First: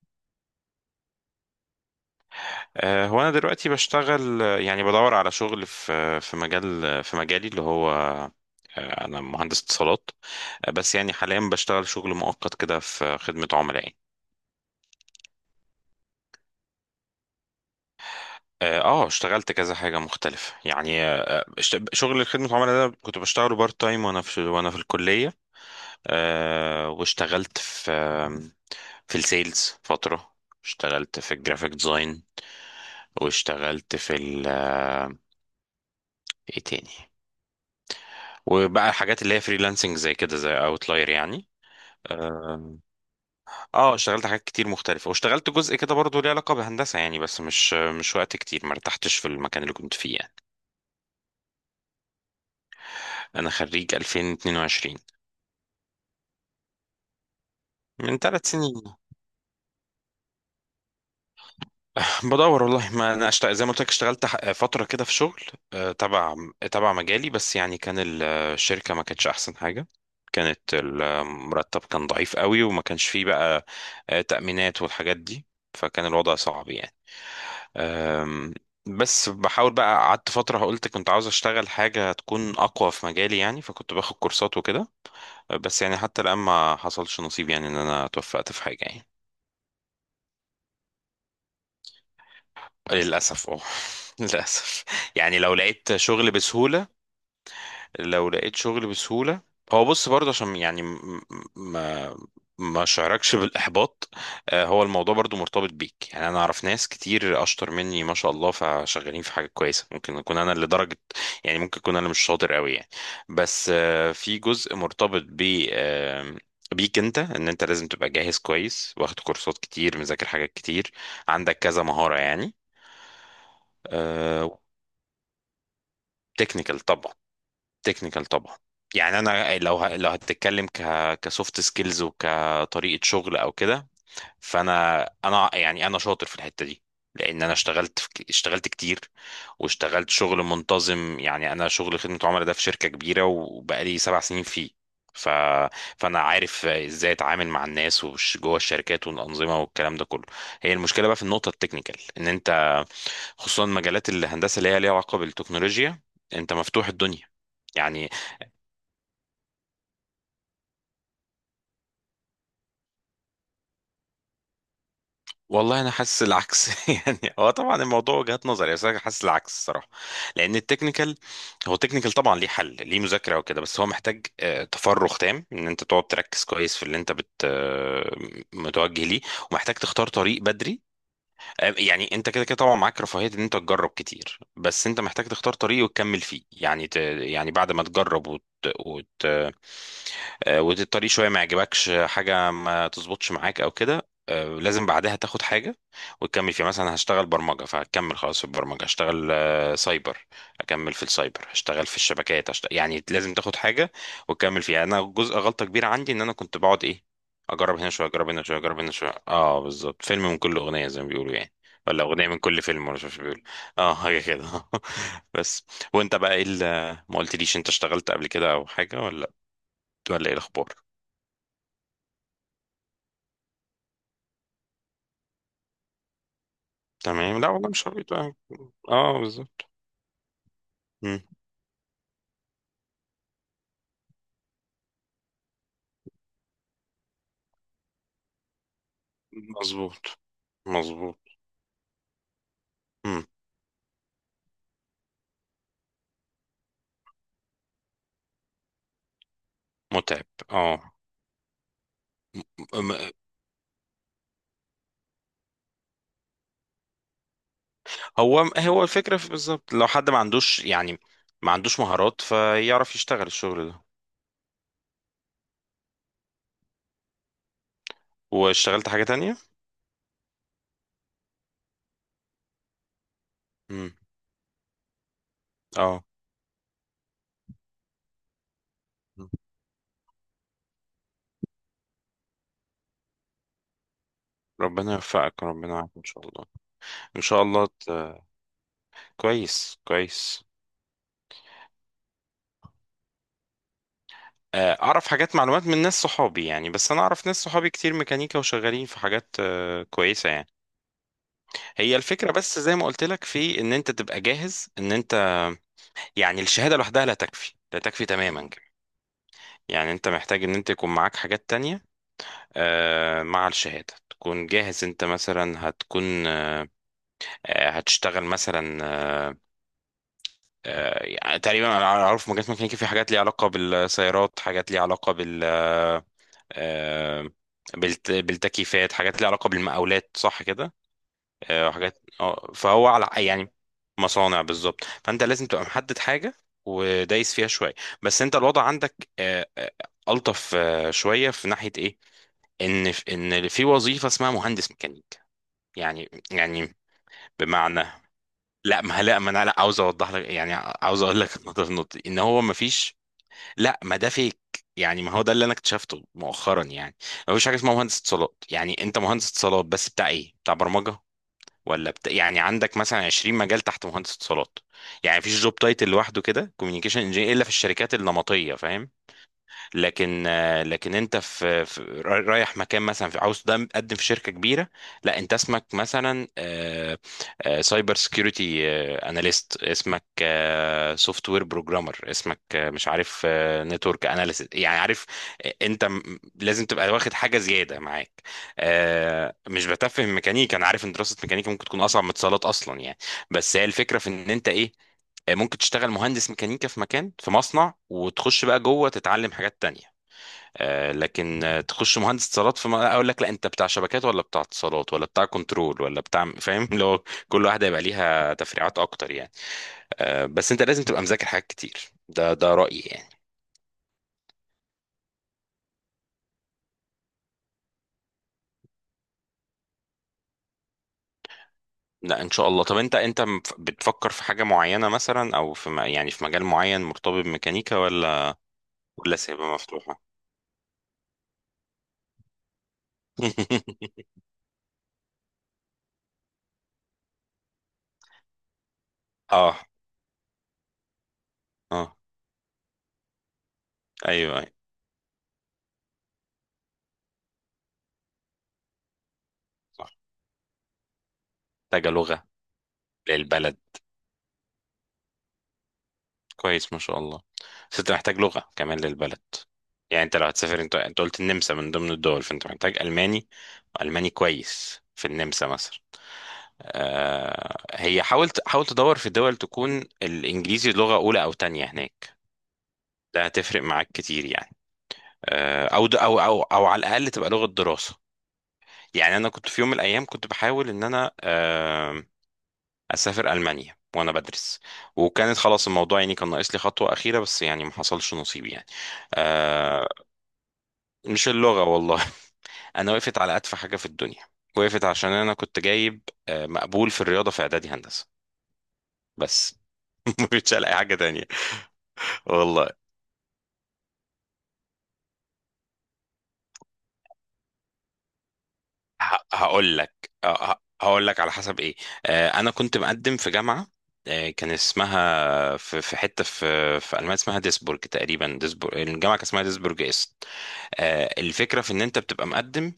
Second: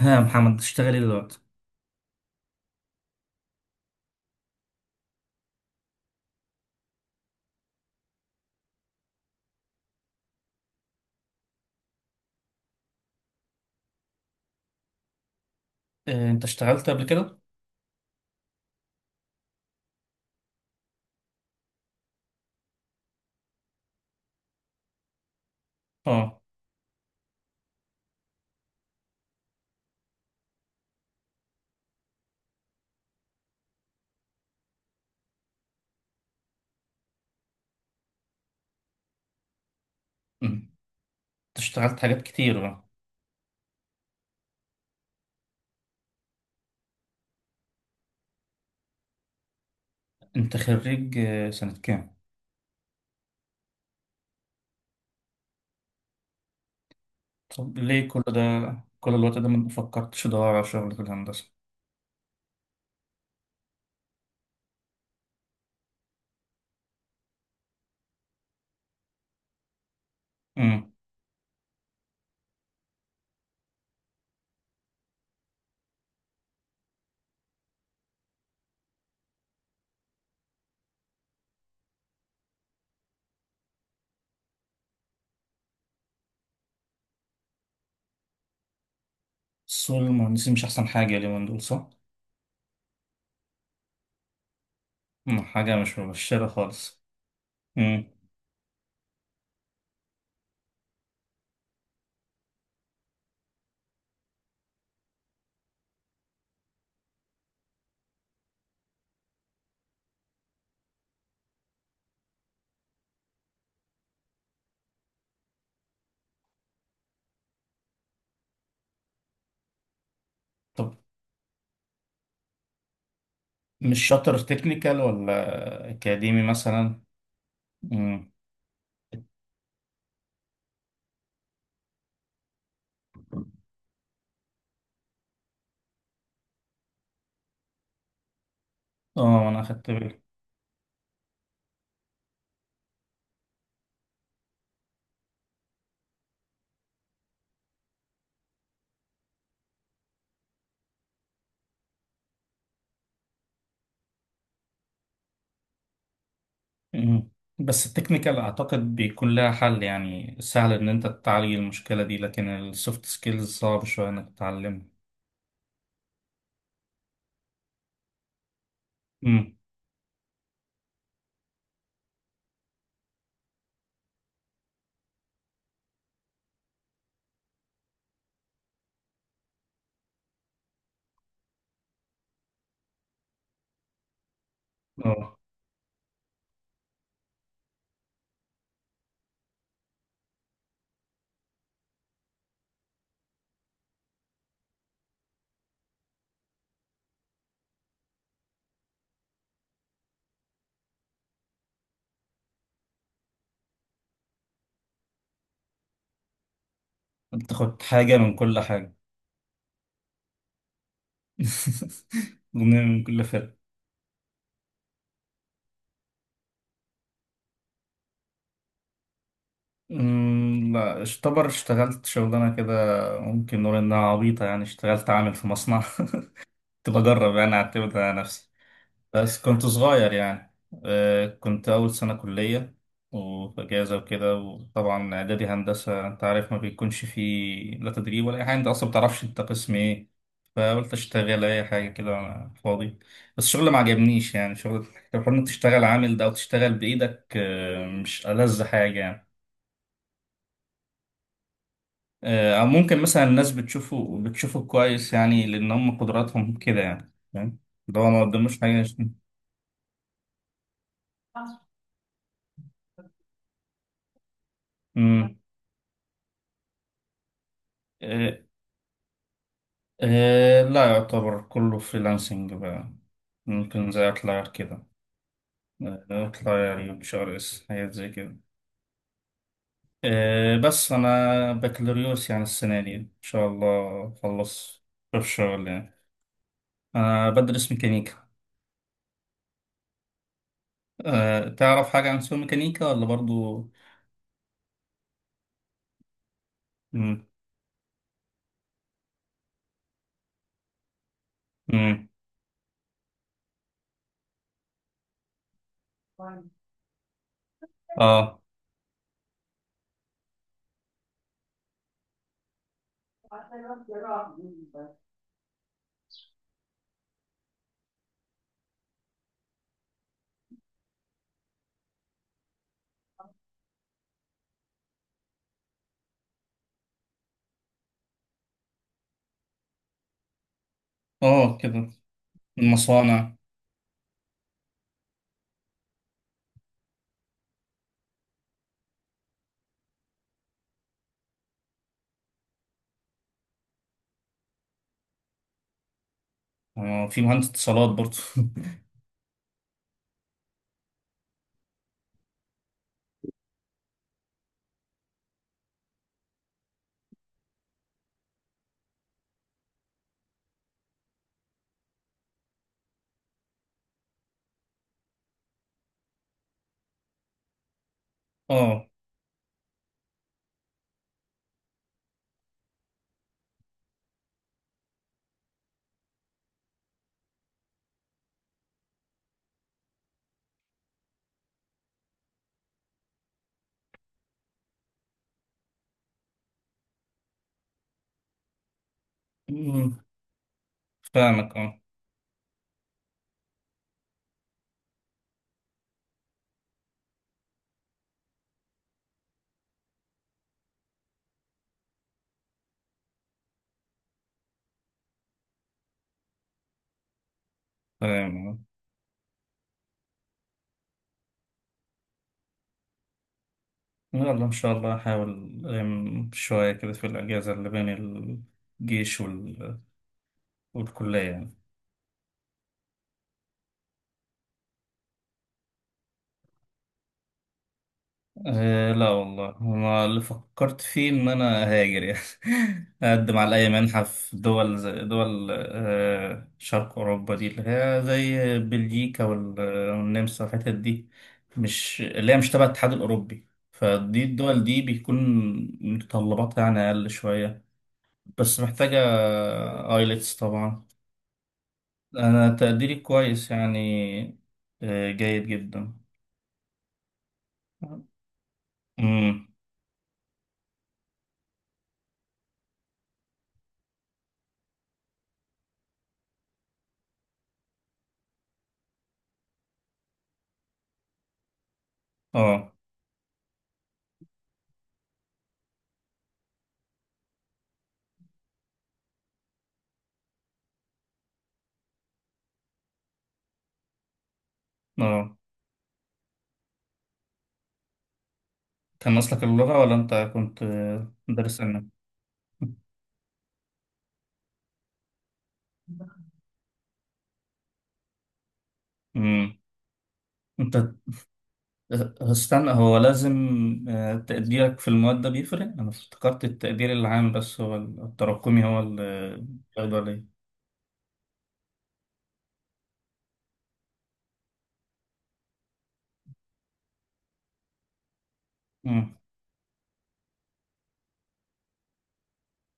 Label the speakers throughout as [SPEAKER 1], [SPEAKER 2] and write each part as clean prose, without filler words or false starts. [SPEAKER 1] ها يا محمد، بتشتغل ايه دلوقتي؟
[SPEAKER 2] هو انا دلوقتي بشتغل يعني بدور على شغل في مجال في مجالي اللي هو انا مهندس اتصالات. بس يعني حاليا بشتغل شغل مؤقت كده في خدمة عملاء يعني.
[SPEAKER 1] انت اشتغلت قبل كده؟
[SPEAKER 2] اشتغلت كذا حاجة مختلفة يعني شغل خدمة عملاء ده كنت بشتغله بارت تايم وانا في الكلية.
[SPEAKER 1] اه.
[SPEAKER 2] واشتغلت في في السيلز فترة، اشتغلت في الجرافيك ديزاين، واشتغلت في ال آه، ايه تاني، وبقى الحاجات اللي هي فريلانسنج زي كده
[SPEAKER 1] مم.
[SPEAKER 2] زي اوتلاير يعني.
[SPEAKER 1] انت اشتغلت حاجات
[SPEAKER 2] اه
[SPEAKER 1] كتير بقى.
[SPEAKER 2] اشتغلت حاجات كتير مختلفة، واشتغلت جزء كده برضه ليه علاقة بهندسة يعني، بس مش وقت كتير، ما ارتحتش في المكان اللي كنت فيه يعني.
[SPEAKER 1] انت خريج سنة كام؟
[SPEAKER 2] انا خريج 2022،
[SPEAKER 1] طب ليه
[SPEAKER 2] من
[SPEAKER 1] كل ده،
[SPEAKER 2] 3 سنين.
[SPEAKER 1] كل الوقت ده، ما فكرتش تدور على شغل في الهندسة؟
[SPEAKER 2] بدور والله، ما انا أشت... زي ما قلت لك اشتغلت فتره كده في شغل تبع تبع مجالي، بس يعني كان الشركه ما كانتش احسن حاجه، كانت
[SPEAKER 1] امم.
[SPEAKER 2] المرتب كان ضعيف قوي، وما كانش فيه بقى تأمينات والحاجات دي، فكان الوضع صعب يعني. آم، بس بحاول بقى، قعدت فتره قلت كنت عاوز اشتغل حاجه تكون اقوى في مجالي يعني، فكنت باخد كورسات وكده. بس يعني حتى الان ما حصلش نصيب يعني ان انا توفقت في حاجه يعني.
[SPEAKER 1] سوق المهندسين مش أحسن حاجة اليومين دول، صح؟
[SPEAKER 2] للأسف اه. للأسف، يعني
[SPEAKER 1] مم.
[SPEAKER 2] لو
[SPEAKER 1] حاجة
[SPEAKER 2] لقيت
[SPEAKER 1] مش
[SPEAKER 2] شغل
[SPEAKER 1] مبشرة
[SPEAKER 2] بسهولة.
[SPEAKER 1] خالص. امم.
[SPEAKER 2] لو لقيت شغل بسهولة، هو بص برضه عشان يعني ما شعركش بالإحباط. هو الموضوع برضه مرتبط بيك يعني، أنا أعرف ناس كتير أشطر مني ما شاء الله، فشغالين في حاجة كويسة، ممكن أكون أنا اللي درجة يعني، ممكن أكون أنا مش شاطر قوي يعني. بس في جزء مرتبط ب آه، بيك انت، ان انت لازم تبقى جاهز كويس، واخد كورسات كتير، مذاكر حاجات كتير،
[SPEAKER 1] طب
[SPEAKER 2] عندك كذا مهارة يعني.
[SPEAKER 1] مش شاطر تكنيكال ولا أكاديمي
[SPEAKER 2] تكنيكال
[SPEAKER 1] مثلا؟
[SPEAKER 2] طبعا. تكنيكال
[SPEAKER 1] امم.
[SPEAKER 2] طبعا. يعني انا لو ه... لو هتتكلم ك كسوفت سكيلز وكطريقه شغل او كده، فانا يعني انا شاطر في الحته دي، لان انا اشتغلت في... اشتغلت كتير،
[SPEAKER 1] اه، أنا أخدت
[SPEAKER 2] واشتغلت
[SPEAKER 1] بالي.
[SPEAKER 2] شغل منتظم يعني، انا شغل خدمه عملاء ده في شركه كبيره، وبقالي 7 سنين فيه. ف... فانا عارف ازاي اتعامل مع الناس وش جوه الشركات والانظمه والكلام ده كله. هي المشكله بقى في النقطه التكنيكال، ان انت خصوصا مجالات الهندسه اللي هي ليها علاقه بالتكنولوجيا، انت مفتوح الدنيا
[SPEAKER 1] مم. بس
[SPEAKER 2] يعني.
[SPEAKER 1] التكنيكال اعتقد بيكون لها حل يعني سهل ان انت تعالج المشكلة دي، لكن السوفت سكيلز صعب شوية انك تتعلمها.
[SPEAKER 2] والله انا حاسس العكس. يعني هو طبعا الموضوع وجهات نظر، بس انا حاسس العكس
[SPEAKER 1] امم.
[SPEAKER 2] الصراحه. لان التكنيكال، التكنيكال طبعا ليه حل، ليه مذاكره وكده، بس هو محتاج تفرغ تام ان انت تقعد تركز كويس في اللي انت بت متوجه ليه، ومحتاج تختار طريق بدري يعني. انت كده كده طبعا معاك رفاهية ان انت تجرب كتير، بس انت محتاج
[SPEAKER 1] اه.
[SPEAKER 2] تختار طريق وتكمل فيه يعني. ت... يعني بعد ما تجرب وت... وت... والطريق شوية ما يعجبكش حاجة، ما تظبطش معاك او كده، لازم بعدها تاخد حاجة وتكمل فيها، مثلا هشتغل برمجة فهكمل خلاص في البرمجة، هشتغل سايبر، اكمل في السايبر، هشتغل في الشبكات، هشتغل... يعني لازم تاخد حاجة وتكمل فيها. انا جزء غلطة كبيرة عندي، ان انا كنت بقعد ايه، اجرب
[SPEAKER 1] تاخد
[SPEAKER 2] هنا شويه،
[SPEAKER 1] حاجة
[SPEAKER 2] اجرب
[SPEAKER 1] من
[SPEAKER 2] هنا شويه،
[SPEAKER 1] كل
[SPEAKER 2] اجرب هنا
[SPEAKER 1] حاجة.
[SPEAKER 2] شويه. اه بالظبط، فيلم من كل اغنيه زي ما بيقولوا يعني. ولا أغنية من كل
[SPEAKER 1] جملة
[SPEAKER 2] فيلم، ولا
[SPEAKER 1] من
[SPEAKER 2] مش عارف إيه
[SPEAKER 1] كل
[SPEAKER 2] بيقول.
[SPEAKER 1] فرقة.
[SPEAKER 2] اه حاجة كده. بس، وانت بقى ايه اللي، ما قلتليش انت اشتغلت قبل كده او حاجة، ولا ولا ايه الأخبار.
[SPEAKER 1] لا اشتبر اشتغلت شغلانة كده. ممكن نقول انها عبيطة يعني، اشتغلت عامل في مصنع. كنت بجرب
[SPEAKER 2] تمام، لا
[SPEAKER 1] يعني
[SPEAKER 2] والله مش
[SPEAKER 1] اعتمد
[SPEAKER 2] عارف
[SPEAKER 1] على
[SPEAKER 2] بقى.
[SPEAKER 1] نفسي.
[SPEAKER 2] اه
[SPEAKER 1] بس كنت
[SPEAKER 2] بالظبط.
[SPEAKER 1] صغير يعني.
[SPEAKER 2] مم.
[SPEAKER 1] كنت أول سنة كلية وفي أجازة وكده، وطبعا إعدادي هندسة أنت عارف ما بيكونش فيه لا تدريب ولا أي حاجة، أنت أصلا بتعرفش أنت قسم إيه.
[SPEAKER 2] مظبوط.
[SPEAKER 1] فقلت
[SPEAKER 2] مظبوط.
[SPEAKER 1] أشتغل أي حاجة كده وأنا فاضي.
[SPEAKER 2] مم.
[SPEAKER 1] بس الشغل ما عجبنيش يعني، شغل حوار إنك تشتغل عامل ده أو تشتغل بإيدك مش ألذ حاجة يعني.
[SPEAKER 2] متعب اه.
[SPEAKER 1] أو
[SPEAKER 2] م-
[SPEAKER 1] ممكن مثلا الناس بتشوفه بتشوفه كويس يعني، لأن هم قدراتهم كده يعني، فاهم؟ ده هو ما
[SPEAKER 2] هو
[SPEAKER 1] قدموش
[SPEAKER 2] هو
[SPEAKER 1] حاجة.
[SPEAKER 2] الفكرة في- بالظبط لو حد ما عندوش يعني، ما عندوش مهارات فيعرف يشتغل الشغل ده.
[SPEAKER 1] مم. آه.
[SPEAKER 2] واشتغلت حاجة تانية.
[SPEAKER 1] لا يعتبر كله فريلانسنج بقى. ممكن
[SPEAKER 2] مم.
[SPEAKER 1] زي أطلع كده.
[SPEAKER 2] اه.
[SPEAKER 1] أطلع يعني شهر اس حاجات زي كده. بس أنا بكالوريوس يعني السنة دي إن شاء الله أخلص
[SPEAKER 2] ربنا
[SPEAKER 1] في
[SPEAKER 2] يوفقك،
[SPEAKER 1] الشغل
[SPEAKER 2] ربنا
[SPEAKER 1] يعني.
[SPEAKER 2] يعافيك ان شاء الله. ان
[SPEAKER 1] أنا
[SPEAKER 2] شاء الله
[SPEAKER 1] بدرس
[SPEAKER 2] ت...
[SPEAKER 1] ميكانيكا.
[SPEAKER 2] كويس كويس.
[SPEAKER 1] تعرف حاجة عن سوق ميكانيكا ولا برضو؟
[SPEAKER 2] اعرف حاجات معلومات من ناس صحابي يعني، بس انا
[SPEAKER 1] مم.
[SPEAKER 2] اعرف ناس صحابي كتير ميكانيكا وشغالين في حاجات كويسه يعني. هي
[SPEAKER 1] مم.
[SPEAKER 2] الفكره بس زي ما قلت لك، في ان انت تبقى جاهز، ان انت يعني الشهاده لوحدها لا تكفي، تماما
[SPEAKER 1] آه،
[SPEAKER 2] كمان. يعني انت محتاج ان انت يكون معاك حاجات تانية مع الشهاده، تكون جاهز. انت مثلا هتكون هتشتغل مثلا يعني تقريبا، انا اعرف مجالات ميكانيكا، في حاجات ليها علاقه بالسيارات، حاجات ليها علاقه بالموتوسيكلات، آه، بالتكييفات، حاجات ليها علاقة بالمقاولات، صح كده،
[SPEAKER 1] آه، كده.
[SPEAKER 2] حاجات اه فهو على
[SPEAKER 1] المصانع.
[SPEAKER 2] يعني مصانع بالظبط. فانت لازم تبقى محدد حاجة، ودايس فيها شوية. بس انت الوضع عندك ألطف شوية في ناحية ايه، ان في وظيفة اسمها مهندس ميكانيك يعني يعني
[SPEAKER 1] في مهندس
[SPEAKER 2] بمعنى.
[SPEAKER 1] اتصالات برضو.
[SPEAKER 2] لا ما لا ما انا لا عاوز اوضح لك يعني، عاوز اقول لك النقطة في النقطة دي، ان هو ما فيش، لا ما ده فيك. يعني ما هو ده اللي انا اكتشفته مؤخرا يعني، ما فيش حاجه اسمها مهندس اتصالات. يعني انت مهندس اتصالات، بس بتاع ايه؟ بتاع برمجه ولا بتا... يعني عندك مثلا 20 مجال تحت مهندس اتصالات. يعني مفيش جوب تايتل لوحده كده كوميونيكيشن انجينير، الا في الشركات النمطيه،
[SPEAKER 1] آه.
[SPEAKER 2] فاهم. لكن انت في, في رايح مكان مثلا، في عاوز تقدم في شركه كبيره، لا انت اسمك مثلا سايبر سكيورتي اناليست، اسمك سوفت وير بروجرامر، اسمك مش عارف نتورك اناليست يعني، عارف. آه، انت م- لازم تبقى واخد حاجه زياده معاك. مش
[SPEAKER 1] مم.
[SPEAKER 2] بتفهم ميكانيكا، انا عارف ان دراسه ميكانيكا
[SPEAKER 1] فاهمك
[SPEAKER 2] ممكن
[SPEAKER 1] آه
[SPEAKER 2] تكون اصعب من اتصالات اصلا يعني. بس هي الفكره في ان انت ايه، ممكن تشتغل مهندس ميكانيكا في مكان في مصنع، وتخش بقى جوه تتعلم حاجات تانية. لكن تخش مهندس اتصالات في اقول لك لا انت بتاع شبكات، ولا بتاع اتصالات، ولا بتاع كنترول، ولا بتاع فاهم لو كل واحده يبقى ليها
[SPEAKER 1] تمام.
[SPEAKER 2] تفريعات اكتر يعني. بس انت لازم تبقى مذاكر حاجات كتير، ده رايي يعني.
[SPEAKER 1] يلا إن شاء الله هحاول. ألم شوية كده في الأجازة اللي بين الجيش والكلية يعني.
[SPEAKER 2] لا ان شاء الله. طب انت انت بتفكر في حاجه معينه مثلا، او في يعني في مجال معين مرتبط بميكانيكا، ولا
[SPEAKER 1] أه، لا
[SPEAKER 2] ولا
[SPEAKER 1] والله
[SPEAKER 2] سايبها مفتوحه.
[SPEAKER 1] أنا اللي فكرت فيه إن أنا أهاجر يعني. أقدم على أي منحة في دول زي دول شرق أوروبا دي اللي هي زي بلجيكا
[SPEAKER 2] اه.
[SPEAKER 1] والنمسا والحتت دي،
[SPEAKER 2] اه
[SPEAKER 1] مش اللي هي مش تبع الاتحاد الأوروبي. فدي
[SPEAKER 2] ايوه ايوه.
[SPEAKER 1] الدول دي بيكون متطلباتها يعني أقل شوية. بس محتاجة
[SPEAKER 2] صح.
[SPEAKER 1] آيلتس طبعا.
[SPEAKER 2] محتاجه لغه
[SPEAKER 1] أنا تقديري كويس
[SPEAKER 2] للبلد.
[SPEAKER 1] يعني. جيد جدا.
[SPEAKER 2] كويس ما شاء الله. بس انت محتاج لغة كمان للبلد،
[SPEAKER 1] امم.
[SPEAKER 2] يعني انت لو هتسافر، انت انت قلت النمسا من ضمن الدول، فانت محتاج ألماني. ألماني كويس في النمسا مثلا. آه، هي حاولت، حاول تدور في دول تكون الإنجليزي لغة أولى أو تانية هناك،
[SPEAKER 1] اه.
[SPEAKER 2] ده هتفرق معاك كتير يعني. آه أو د- أو أو أو على الأقل تبقى لغة دراسة. يعني أنا كنت في يوم من الأيام كنت بحاول إن أنا اسافر المانيا وانا بدرس،
[SPEAKER 1] اه.
[SPEAKER 2] وكانت خلاص الموضوع يعني كان ناقص لي خطوه اخيره، بس يعني ما حصلش نصيب يعني.
[SPEAKER 1] كان أصلك اللغة،
[SPEAKER 2] آه
[SPEAKER 1] ولا أنت كنت
[SPEAKER 2] مش
[SPEAKER 1] مدرس
[SPEAKER 2] اللغه
[SPEAKER 1] أجنبي؟
[SPEAKER 2] والله. انا وقفت على اتفه حاجه في الدنيا، وقفت عشان انا كنت جايب مقبول في الرياضه في اعدادي هندسه بس.
[SPEAKER 1] امم.
[SPEAKER 2] ما كنتش الاقي
[SPEAKER 1] أنت.
[SPEAKER 2] حاجه تانية. والله
[SPEAKER 1] استنى هو لازم تقديرك في المواد ده بيفرق؟ أنا افتكرت التقدير العام، بس هو التراكمي هو اللي
[SPEAKER 2] هقول
[SPEAKER 1] بياخدوا
[SPEAKER 2] لك،
[SPEAKER 1] عليه.
[SPEAKER 2] هقول لك على حسب ايه. انا كنت مقدم في جامعه، كان اسمها في في حته في في المانيا اسمها ديسبورج تقريبا، ديسبورج،
[SPEAKER 1] امم.
[SPEAKER 2] الجامعه كان اسمها ديسبورج است. الفكره في ان انت بتبقى مقدم،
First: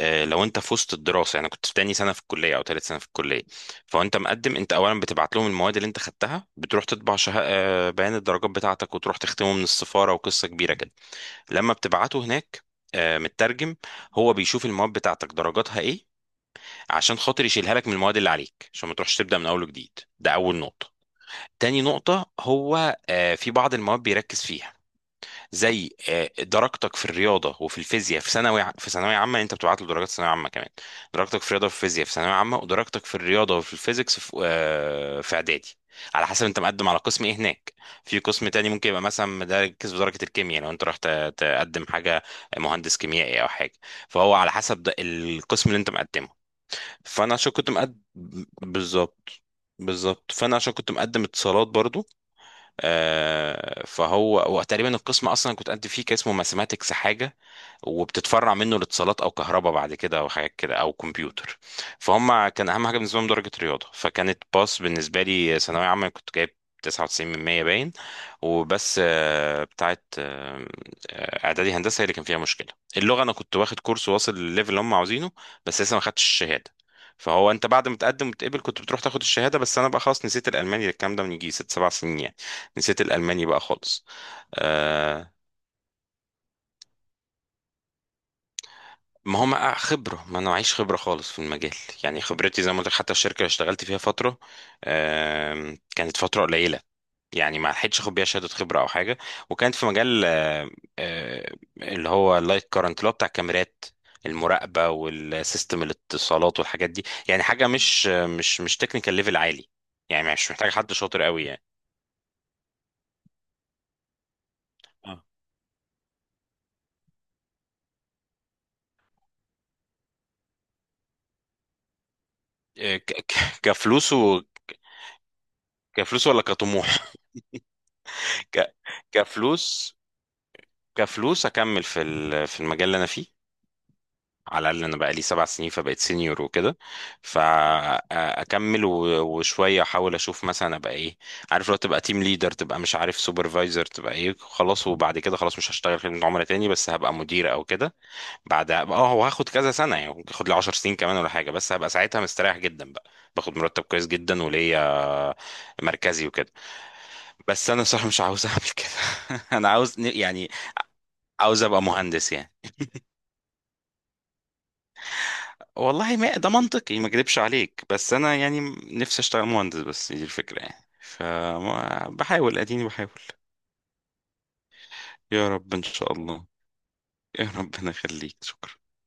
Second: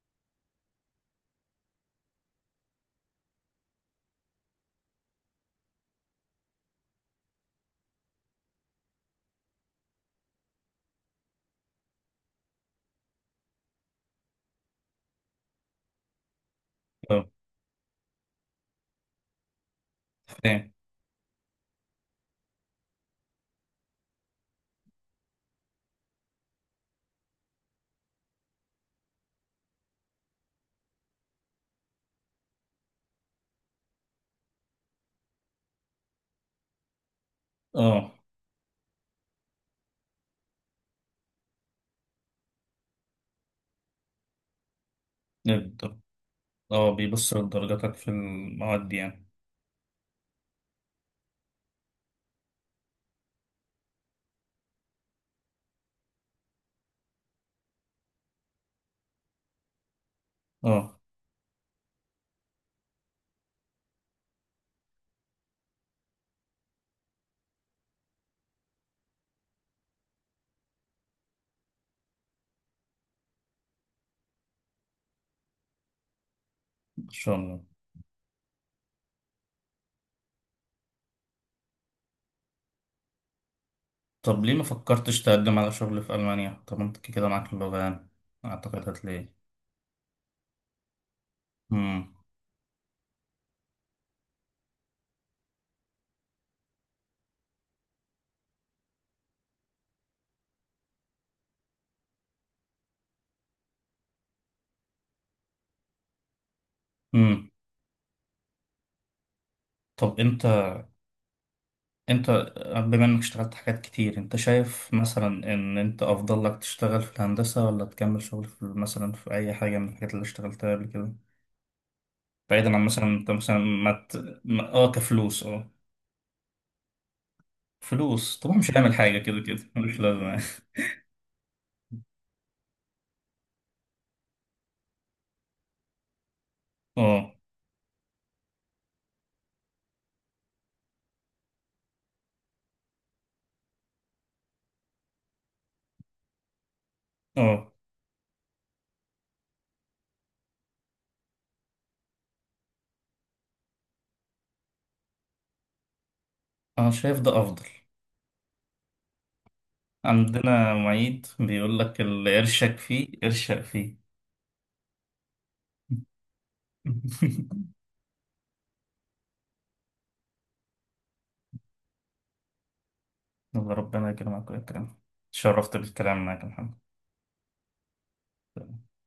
[SPEAKER 2] لو انت في وسط الدراسه يعني كنت في تاني سنه في الكليه، او تالت سنه في الكليه، فانت مقدم. انت اولا بتبعت لهم المواد اللي انت خدتها، بتروح تطبع شه... بيان الدرجات بتاعتك، وتروح تختمه من السفاره، وقصه كبيره كده، لما بتبعته هناك مترجم. هو بيشوف المواد بتاعتك درجاتها ايه، عشان
[SPEAKER 1] اه.
[SPEAKER 2] خاطر يشيلها لك من المواد اللي عليك، عشان ما تروحش تبدا من اول وجديد. ده اول
[SPEAKER 1] فاهم.
[SPEAKER 2] نقطه. تاني نقطه، هو في بعض المواد بيركز فيها، زي درجتك في الرياضه وفي الفيزياء في ثانوي في ثانويه عامه. انت بتبعت له درجات ثانويه عامه كمان، درجتك في الرياضه وفي الفيزياء في ثانويه عامه، ودرجتك في الرياضه وفي الفيزيكس في في اعدادي، على حسب انت مقدم على قسم ايه هناك.
[SPEAKER 1] اه.
[SPEAKER 2] في قسم تاني ممكن يبقى مثلا مركز في درجه الكيمياء، لو انت رحت تقدم حاجه مهندس كيميائي او حاجه، فهو على حسب ده القسم اللي انت
[SPEAKER 1] بالضبط.
[SPEAKER 2] مقدمه.
[SPEAKER 1] اه،
[SPEAKER 2] فانا
[SPEAKER 1] بيبص
[SPEAKER 2] عشان كنت
[SPEAKER 1] لدرجاتك
[SPEAKER 2] مقدم
[SPEAKER 1] في المواد دي يعني.
[SPEAKER 2] بالظبط. بالظبط، فانا عشان كنت مقدم اتصالات برضو، آه فهو وتقريبا القسم اصلا كنت قد فيه كان اسمه ماثيماتكس حاجه، وبتتفرع منه الاتصالات او كهرباء بعد كده، او حاجات كده، او
[SPEAKER 1] اه.
[SPEAKER 2] كمبيوتر. فهم كان اهم حاجه بالنسبه لهم درجه رياضه، فكانت باس بالنسبه لي. ثانويه عامه كنت جايب 99 من 100 باين، وبس آه، بتاعت آه، آه، اعدادي هندسه هي اللي كان فيها مشكله. اللغه انا كنت واخد كورس واصل للليفل اللي هم عاوزينه، بس لسه ما خدتش الشهاده.
[SPEAKER 1] إن شاء
[SPEAKER 2] فهو
[SPEAKER 1] الله.
[SPEAKER 2] انت بعد ما تقدم وتقبل كنت بتروح تاخد الشهاده، بس انا بقى خلاص نسيت الالماني، الكلام ده من يجي 6 7 سنين يعني، نسيت الالماني بقى خالص.
[SPEAKER 1] طب ليه ما فكرتش
[SPEAKER 2] آه،
[SPEAKER 1] تقدم على شغل في ألمانيا؟ طب انت كده معاك اللغة يعني، أعتقد هتلاقي.
[SPEAKER 2] ما هو ما آه، خبرة ما انا معيش خبرة خالص في المجال.
[SPEAKER 1] مم.
[SPEAKER 2] يعني خبرتي زي ما قلت لك، حتى الشركة اللي اشتغلت فيها فترة كانت فترة قليلة، يعني ما لحقتش اخد بيها شهادة خبرة او حاجة. وكانت في مجال اللي هو اللايت كارنت اللي هو بتاع الكاميرات المراقبة والسيستم الاتصالات والحاجات دي، يعني
[SPEAKER 1] مم.
[SPEAKER 2] حاجة مش تكنيكال ليفل عالي،
[SPEAKER 1] طب
[SPEAKER 2] يعني
[SPEAKER 1] انت
[SPEAKER 2] مش محتاج حد شاطر قوي يعني.
[SPEAKER 1] انت بما انك اشتغلت حاجات كتير، انت شايف
[SPEAKER 2] اه
[SPEAKER 1] مثلا ان انت أفضل لك تشتغل في الهندسة ولا تكمل شغل في مثلا في أي حاجة من الحاجات اللي اشتغلتها قبل كده؟ بعيدا عن مثلا
[SPEAKER 2] ك-
[SPEAKER 1] انت
[SPEAKER 2] ك-
[SPEAKER 1] مثلا ما,
[SPEAKER 2] كفلوس
[SPEAKER 1] ت...
[SPEAKER 2] و...
[SPEAKER 1] ما... اه كفلوس اه
[SPEAKER 2] كفلوس ولا كطموح.
[SPEAKER 1] فلوس طبعا مش
[SPEAKER 2] ك...
[SPEAKER 1] هنعمل حاجة كده كده،
[SPEAKER 2] كفلوس.
[SPEAKER 1] مش لازم.
[SPEAKER 2] كفلوس اكمل في في المجال اللي انا فيه، على الاقل انا بقى لي 7 سنين فبقيت سينيور وكده،
[SPEAKER 1] اه.
[SPEAKER 2] فاكمل وشويه احاول اشوف مثلا ابقى ايه، عارف لو تبقى تيم ليدر، تبقى مش عارف سوبرفايزر، تبقى ايه خلاص، وبعد كده خلاص مش هشتغل خدمه عملاء تاني، بس هبقى مدير او
[SPEAKER 1] اه.
[SPEAKER 2] كده. بعدها اه، هو هاخد كذا سنه يعني، ممكن اخد لي 10 سنين كمان ولا حاجه، بس هبقى ساعتها مستريح جدا بقى، باخد مرتب كويس جدا وليا مركزي وكده.
[SPEAKER 1] انا شايف ده افضل.
[SPEAKER 2] بس انا صراحه مش عاوز اعمل كده. انا عاوز يعني
[SPEAKER 1] عندنا معيد
[SPEAKER 2] عاوز
[SPEAKER 1] بيقول
[SPEAKER 2] ابقى
[SPEAKER 1] لك
[SPEAKER 2] مهندس
[SPEAKER 1] اللي
[SPEAKER 2] يعني.
[SPEAKER 1] قرشك فيه ارشق فيه.
[SPEAKER 2] والله ما ده منطقي، ما اكذبش عليك، بس انا يعني نفسي اشتغل مهندس، بس دي الفكره يعني، فبحاول اديني بحاول.
[SPEAKER 1] الله، ربنا يكرمك ويكرمك.
[SPEAKER 2] يا رب
[SPEAKER 1] تشرفت
[SPEAKER 2] ان شاء
[SPEAKER 1] بالكلام معك يا
[SPEAKER 2] الله.
[SPEAKER 1] محمد.
[SPEAKER 2] يا ربنا يخليك شكرا.